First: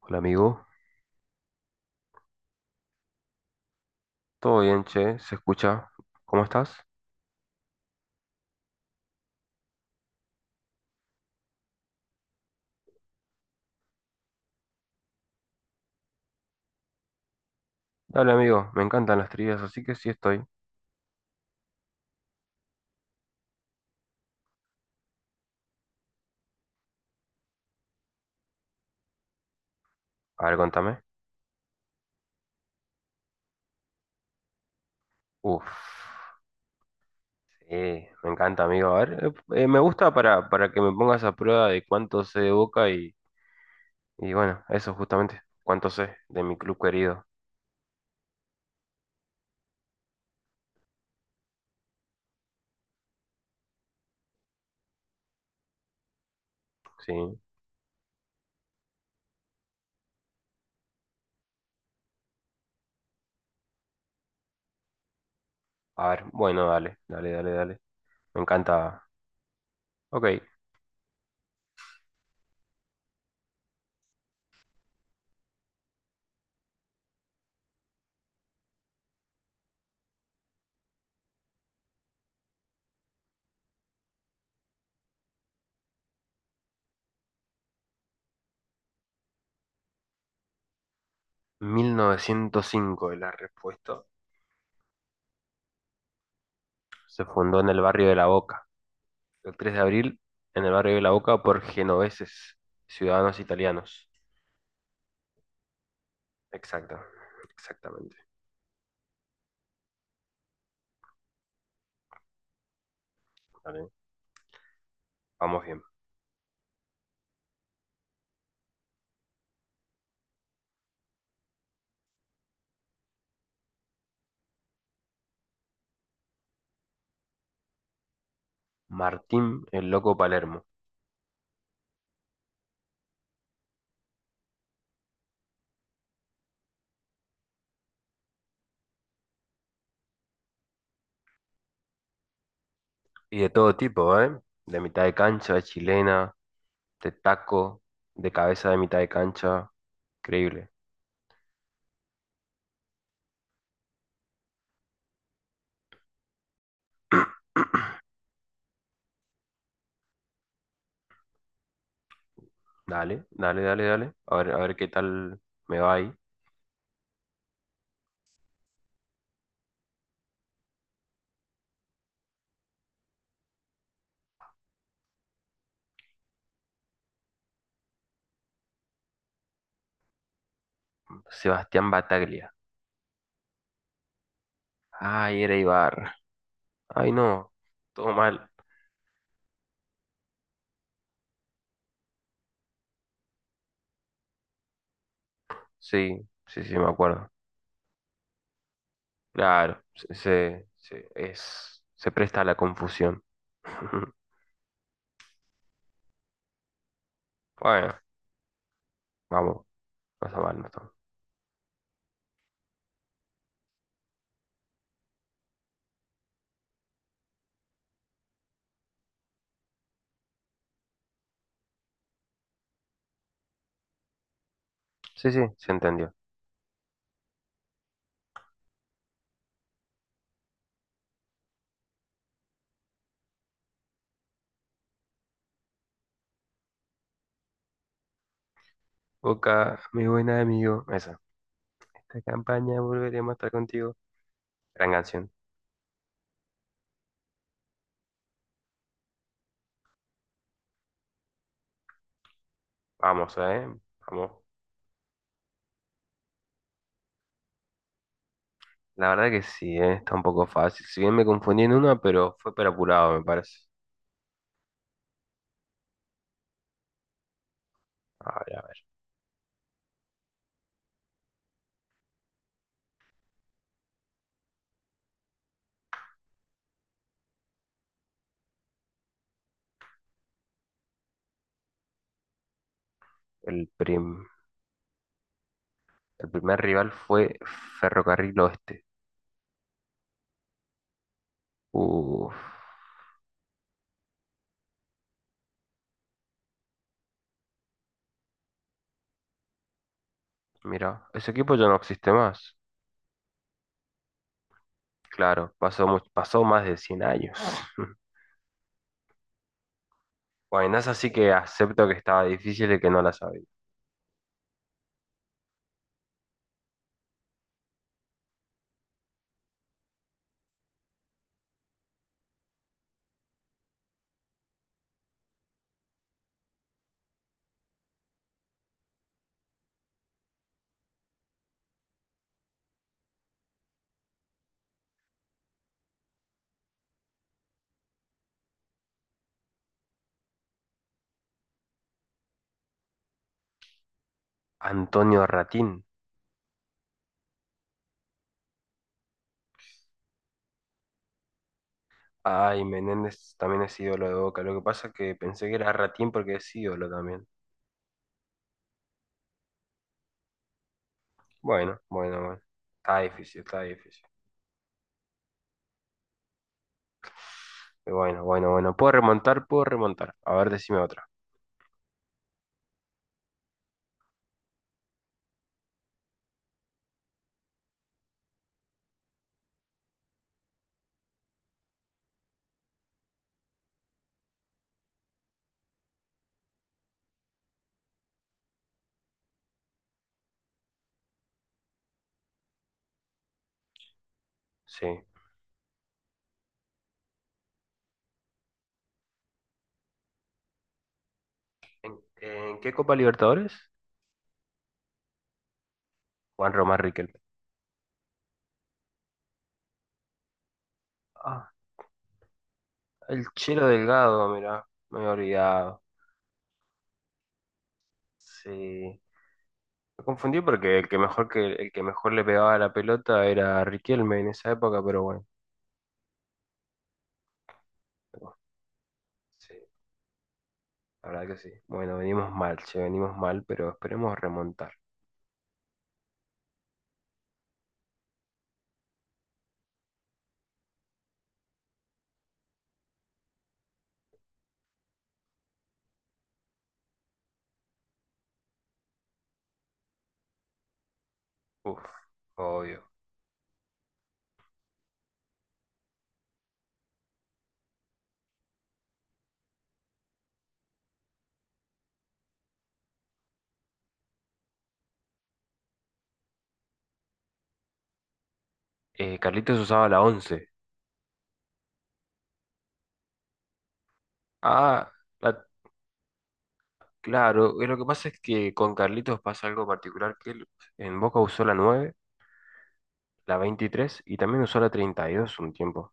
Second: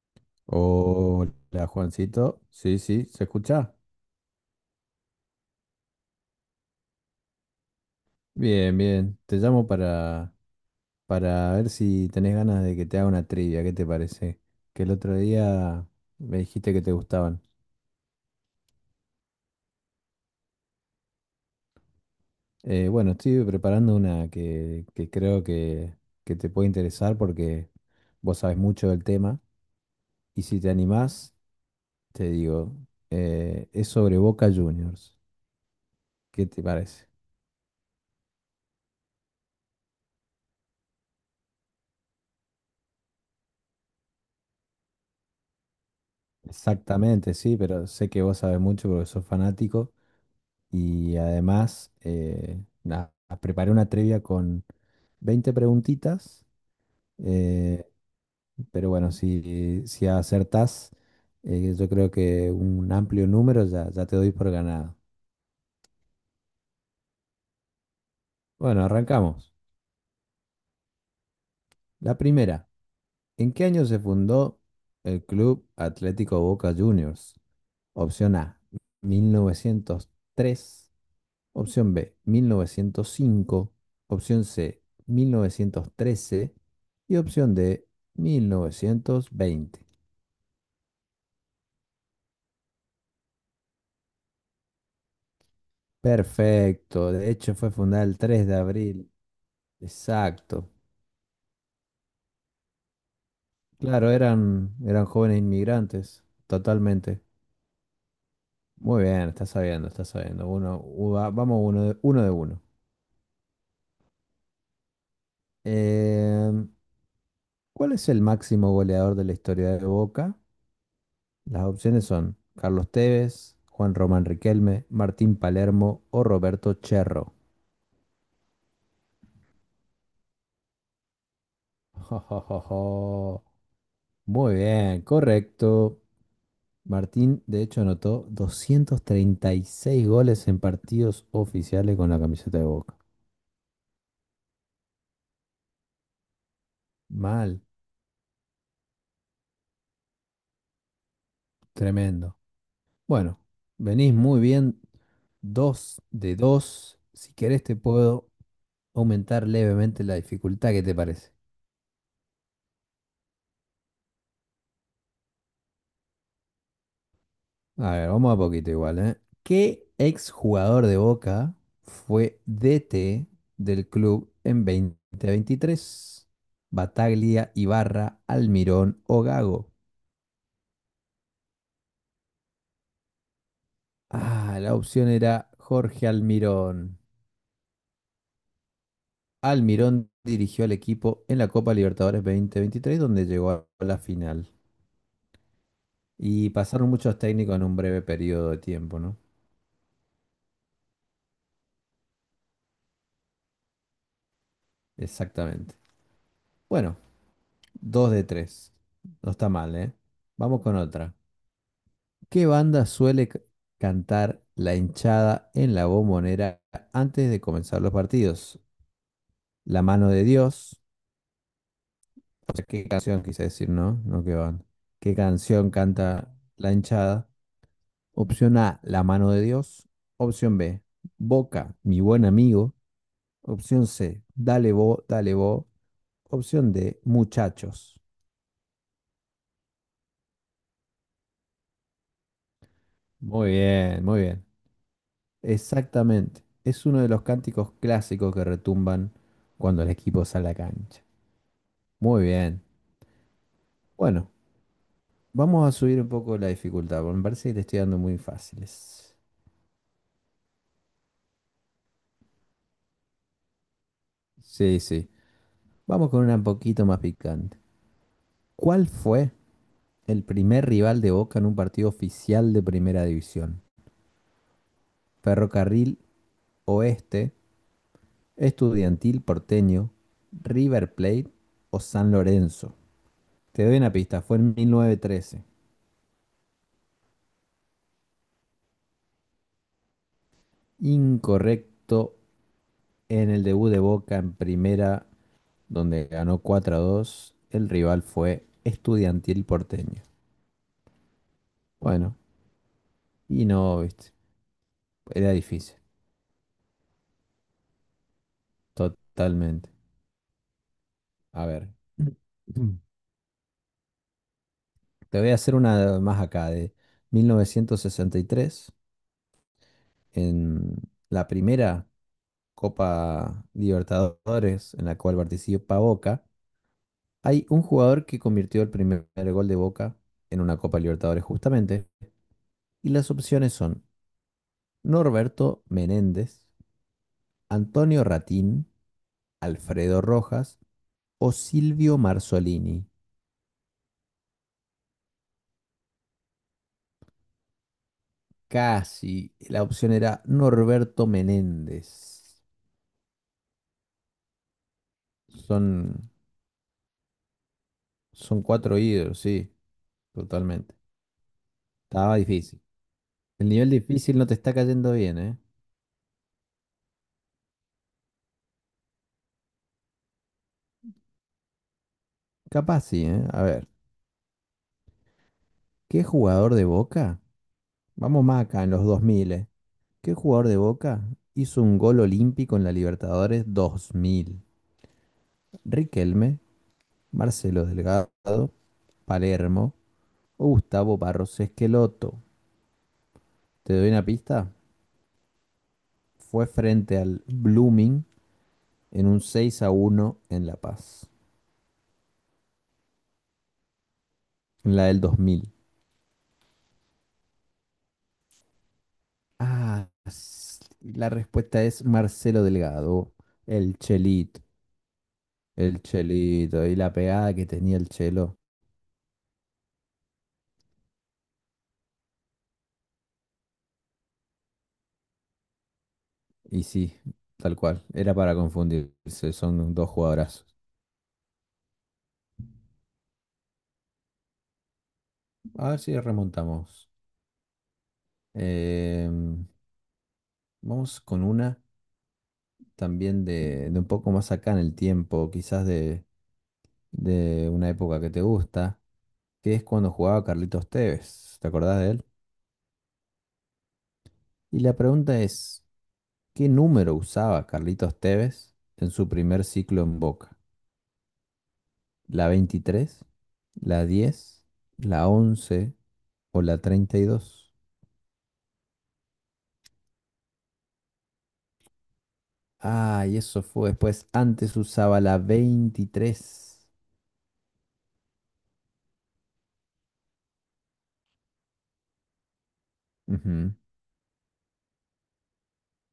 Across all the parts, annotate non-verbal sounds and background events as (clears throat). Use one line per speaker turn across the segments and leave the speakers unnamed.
Hola amigo,
Hola, Juancito. Sí, sí, ¿se escucha?
todo bien, che, se escucha. ¿Cómo estás?
Bien, bien. Te llamo para ver si tenés ganas de que te haga una trivia. ¿Qué te parece? Que el otro día me dijiste que te gustaban.
Dale amigo, me encantan las trivias, así que sí estoy.
Bueno, estoy preparando una que creo que te puede interesar porque vos sabés mucho del tema. Y
A ver,
si te
contame.
animás, te digo, es sobre Boca Juniors.
Uf,
¿Qué te parece?
sí, me encanta amigo. A ver, me gusta para que me pongas a prueba de cuánto sé de Boca y bueno, eso justamente, cuánto sé de mi club querido.
Exactamente, sí, pero sé que vos sabés mucho porque sos fanático. Y además, nada, preparé una trivia con 20 preguntitas,
Sí,
eh, pero bueno, si acertás, yo creo que un amplio número ya te doy por ganado.
a ver, bueno, dale, dale, dale, dale. Me
Bueno,
encanta.
arrancamos.
Ok,
La primera, ¿en qué año se fundó el Club Atlético Boca Juniors? Opción A, 1903. Opción B, 1905. Opción C, 1913. Y opción D, 1920.
1905 es la respuesta.
Perfecto.
Se
De hecho,
fundó en
fue
el
fundada
barrio de
el
La
tres de
Boca.
abril.
El 3 de abril, en
Exacto.
el barrio de La Boca, por genoveses, ciudadanos italianos.
Claro, eran jóvenes inmigrantes.
Exacto,
Totalmente.
exactamente.
Muy bien, está sabiendo, está sabiendo. Vamos uno de uno. De uno.
Vale, vamos bien.
Em, ¿Cuál es el máximo goleador de la historia de Boca? Las opciones son Carlos Tevez, Juan Román Riquelme, Martín Palermo o Roberto Cherro.
Martín, el loco Palermo.
(laughs) Jo, jo, jo, jo. Muy bien, correcto. Martín, de hecho, anotó 236 goles en partidos oficiales con la camiseta de Boca.
Y de todo tipo, ¿eh? De mitad de cancha, de chilena, de
Mal,
taco, de cabeza de mitad de cancha. Increíble.
tremendo. Bueno, venís muy bien, 2 de 2. Si querés, te puedo aumentar levemente la dificultad. ¿Qué te parece?
Dale, dale, dale, dale. A ver qué tal me va ahí.
A ver, vamos a poquito igual, ¿eh? ¿Qué exjugador de Boca fue DT del club en 2023? Bataglia, Ibarra, Almirón o Gago.
Sebastián Bataglia.
Ah, la opción
Ay,
era
era
Jorge
Ibar.
Almirón.
Ay, no. Todo mal.
Almirón dirigió al equipo en la Copa Libertadores 2023, donde llegó a la final.
Sí,
Y
sí, sí, me
pasaron muchos
acuerdo.
técnicos en un breve periodo de tiempo, ¿no?
Claro, se presta a la confusión. (laughs)
Exactamente. Bueno,
Bueno,
2 de tres. No está
vamos,
mal, ¿eh?
no está mal,
Vamos
no
con
está.
otra. ¿Qué banda suele c- cantar la hinchada en la bombonera antes de comenzar los partidos? La mano de Dios. O sea, ¿qué canción quise decir, no? No, qué banda. ¿Qué
Sí, sí,
canción
se entendió.
canta la hinchada? Opción A, La mano de Dios. Opción B, Boca, mi buen amigo. Opción C, Dale bo, dale bo. Opción D, Muchachos.
Boca, mi buen amigo, esa. Esta campaña volveremos a estar
Muy
contigo.
bien, muy bien.
Gran canción.
Exactamente. Es uno de los cánticos clásicos que retumban cuando el equipo sale a la cancha. Muy bien.
Vamos,
Bueno,
vamos.
vamos a subir un poco la dificultad, porque me parece que le estoy dando muy
La
fáciles.
verdad que sí, está un poco fácil. Si bien me confundí en una, pero fue por apurado, me parece.
Sí, sí. Vamos con una un poquito más picante.
A ver, a ver.
¿Cuál fue el primer rival de Boca en un partido oficial de Primera División? Ferrocarril Oeste, Estudiantil Porteño, River Plate o San Lorenzo. Te
El
doy una
prim-
pista, fue en 1913.
el primer rival fue Ferrocarril Oeste.
Incorrecto.
Uf,
En el debut de Boca en Primera, donde ganó 4 a dos, el rival fue Estudiantil Porteño.
mira, ese equipo ya no existe
Bueno,
más.
y no, viste, era
Claro,
difícil,
pasó más de 100 años. (laughs)
totalmente.
Bueno, es así que
A ver,
acepto que estaba
(clears throat)
difícil
te
y que no la sabía.
voy a hacer una más acá, de 1963, en la primera Copa Libertadores en la cual participa Boca. Hay un jugador que convirtió el primer gol de Boca en una Copa Libertadores justamente, y las opciones son Norberto Menéndez, Antonio Ratín, Alfredo Rojas o Silvio Marzolini.
Antonio Ratín.
Casi. La opción era Norberto Menéndez.
Ay, Menéndez también es ídolo de Boca. Lo que pasa es que pensé que
Son,
era Ratín porque es ídolo también.
son cuatro ídolos, sí, totalmente.
Bueno,
Estaba
bueno, bueno.
difícil.
Está difícil,
El
está
nivel
difícil.
difícil no te está cayendo bien, ¿eh?
Pero bueno, bueno, bueno. Puedo remontar, puedo remontar. A ver, decime otra.
Capaz sí, ¿eh? A ver, ¿qué jugador de Boca? Vamos más acá, en los 2000, ¿eh? ¿Qué jugador de Boca hizo un gol olímpico en la Libertadores 2000? Riquelme, Marcelo Delgado, Palermo o Gustavo Barros Esqueloto. Te doy una pista.
Sí.
Fue frente al Blooming en un 6 a uno en La Paz,
En qué Copa Libertadores?
en la del 2000.
Juan Román Riquelme.
La
Ah,
respuesta es Marcelo Delgado,
el Chelo
el
Delgado,
Chelito,
mirá. Me he olvidado.
el Chelito y la pegada que tenía el Chelo.
Sí. Me confundí porque el que mejor le pegaba a la pelota era Riquelme en esa época, pero bueno,
Y sí, tal cual, era para
pero
confundirse,
sí,
son dos jugadorazos.
la verdad que sí. Bueno, venimos mal, che, venimos mal, pero esperemos remontar.
A ver si remontamos. Em, vamos con una también de un poco más acá en el tiempo, quizás de una época que te gusta, que es cuando jugaba Carlitos Tevez. ¿Te acordás
Uf,
de él?
obvio.
Y la pregunta es, ¿qué número usaba Carlitos Tevez en su primer ciclo en Boca? ¿La 23, ¿la 10, ¿la 11 o la 32?
Carlitos usaba la 11.
Ah, y eso fue después. Antes
Ah,
usaba la
la-
23.
claro, lo que pasa es que con Carlitos pasa algo particular, que él en Boca usó la 9, la
Ujú.
23 y también usó la 32 un tiempo.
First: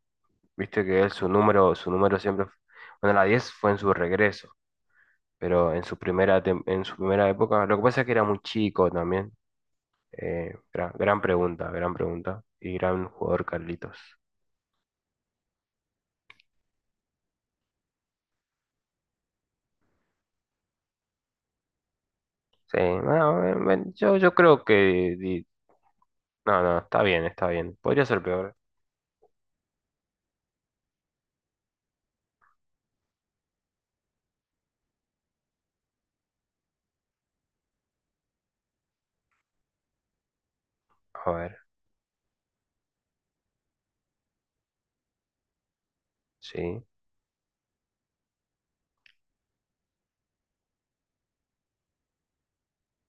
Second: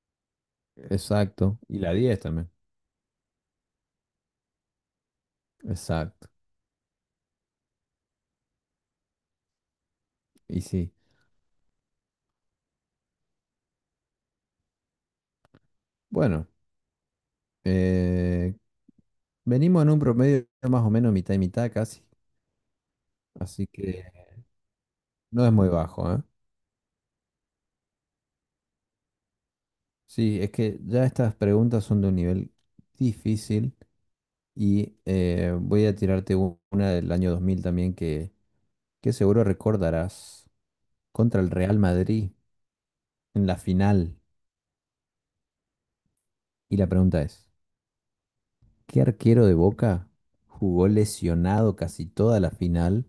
Viste que él
Exacto. Y
su
la
número
10
siempre,
también.
bueno, la 10 fue en su regreso. Pero en su
Exacto.
en su primera época, lo que pasa es que era muy chico también.
Y sí.
Gran, gran pregunta, gran pregunta. Y gran jugador Carlitos.
Bueno, eh, venimos en un promedio más o menos mitad y mitad casi.
Sí, no,
Así
bueno,
que
yo creo que... di-
no es muy bajo, ¿eh?
No, no, está bien, está bien. Podría ser peor.
Sí, es que ya estas preguntas son de un nivel difícil y voy a tirarte una del año 2000 también que seguro recordarás
A
contra el
ver,
Real Madrid en la final. Y
sí.
la pregunta es, ¿qué arquero de Boca jugó lesionado casi toda la final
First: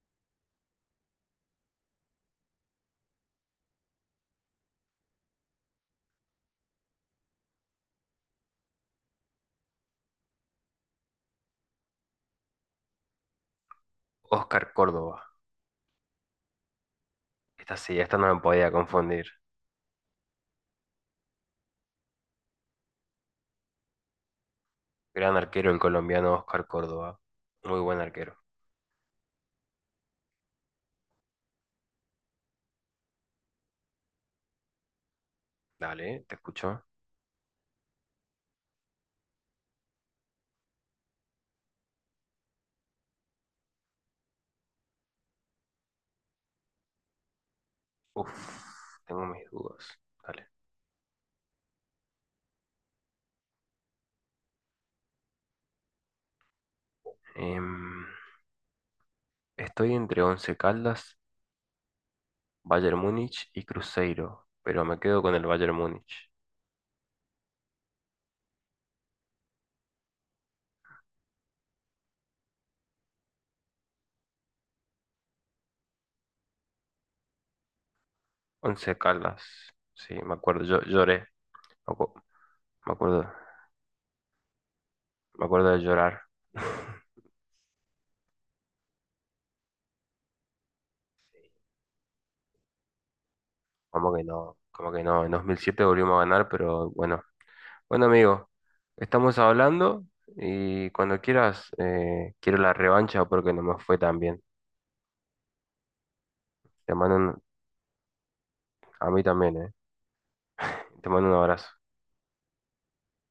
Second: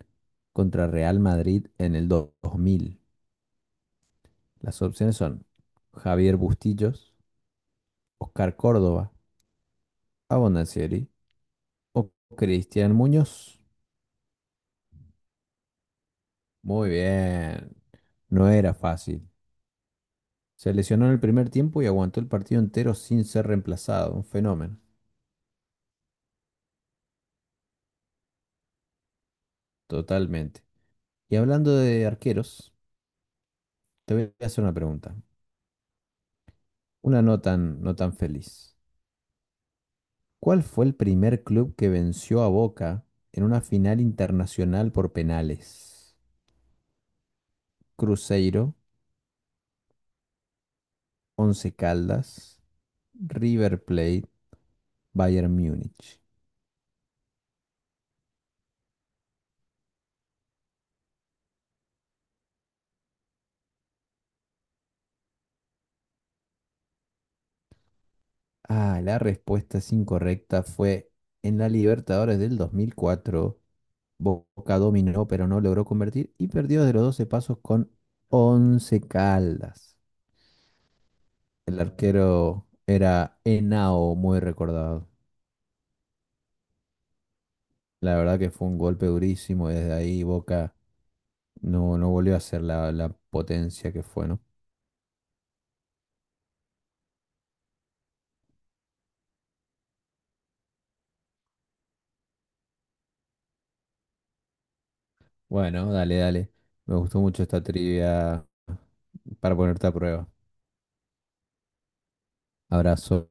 contra Real Madrid en el dos mil? Las opciones son Javier Bustillos, Oscar Córdoba, Abondanzieri o Cristian Muñoz.
Oscar Córdoba.
Muy bien.
Esta sí, esta no me
No
podía
era
confundir.
fácil. Se lesionó en el primer tiempo y aguantó el partido entero sin ser reemplazado. Un fenómeno.
Gran arquero el colombiano Oscar Córdoba. Muy buen arquero.
Totalmente. Y hablando de arqueros, te voy a hacer una pregunta.
Dale, te escucho.
Una no tan feliz. ¿Cuál fue el primer club que venció a Boca en una final internacional por penales?
Uf,
Cruzeiro,
tengo mis dudas. Dale.
Once Caldas, River Plate, Bayern Múnich.
Em, estoy entre Once Caldas, Bayern Múnich y Cruzeiro, pero me quedo con el Bayern Múnich.
Ah, la respuesta es incorrecta. Fue en la Libertadores del 2004. Boca dominó, pero no logró convertir y perdió de los 12 pasos con
Once
Once
Caldas,
Caldas.
sí, me acuerdo, yo lloré,
El
me acu-
arquero
me acuerdo,
era Henao, muy recordado.
me acuerdo de llorar. (laughs)
La verdad que fue un golpe durísimo. Desde ahí Boca no volvió a ser la potencia que fue, ¿no?
Como que no, en 2007 volvimos a ganar, pero bueno. Bueno, amigo, estamos hablando y cuando quieras, quiero la revancha porque no me fue tan bien.
Bueno, dale, dale.
Te
Me
mando
gustó
un-
mucho esta trivia
a mí
para
también, eh.
ponerte a prueba.
Te mando un abrazo.
Abrazo.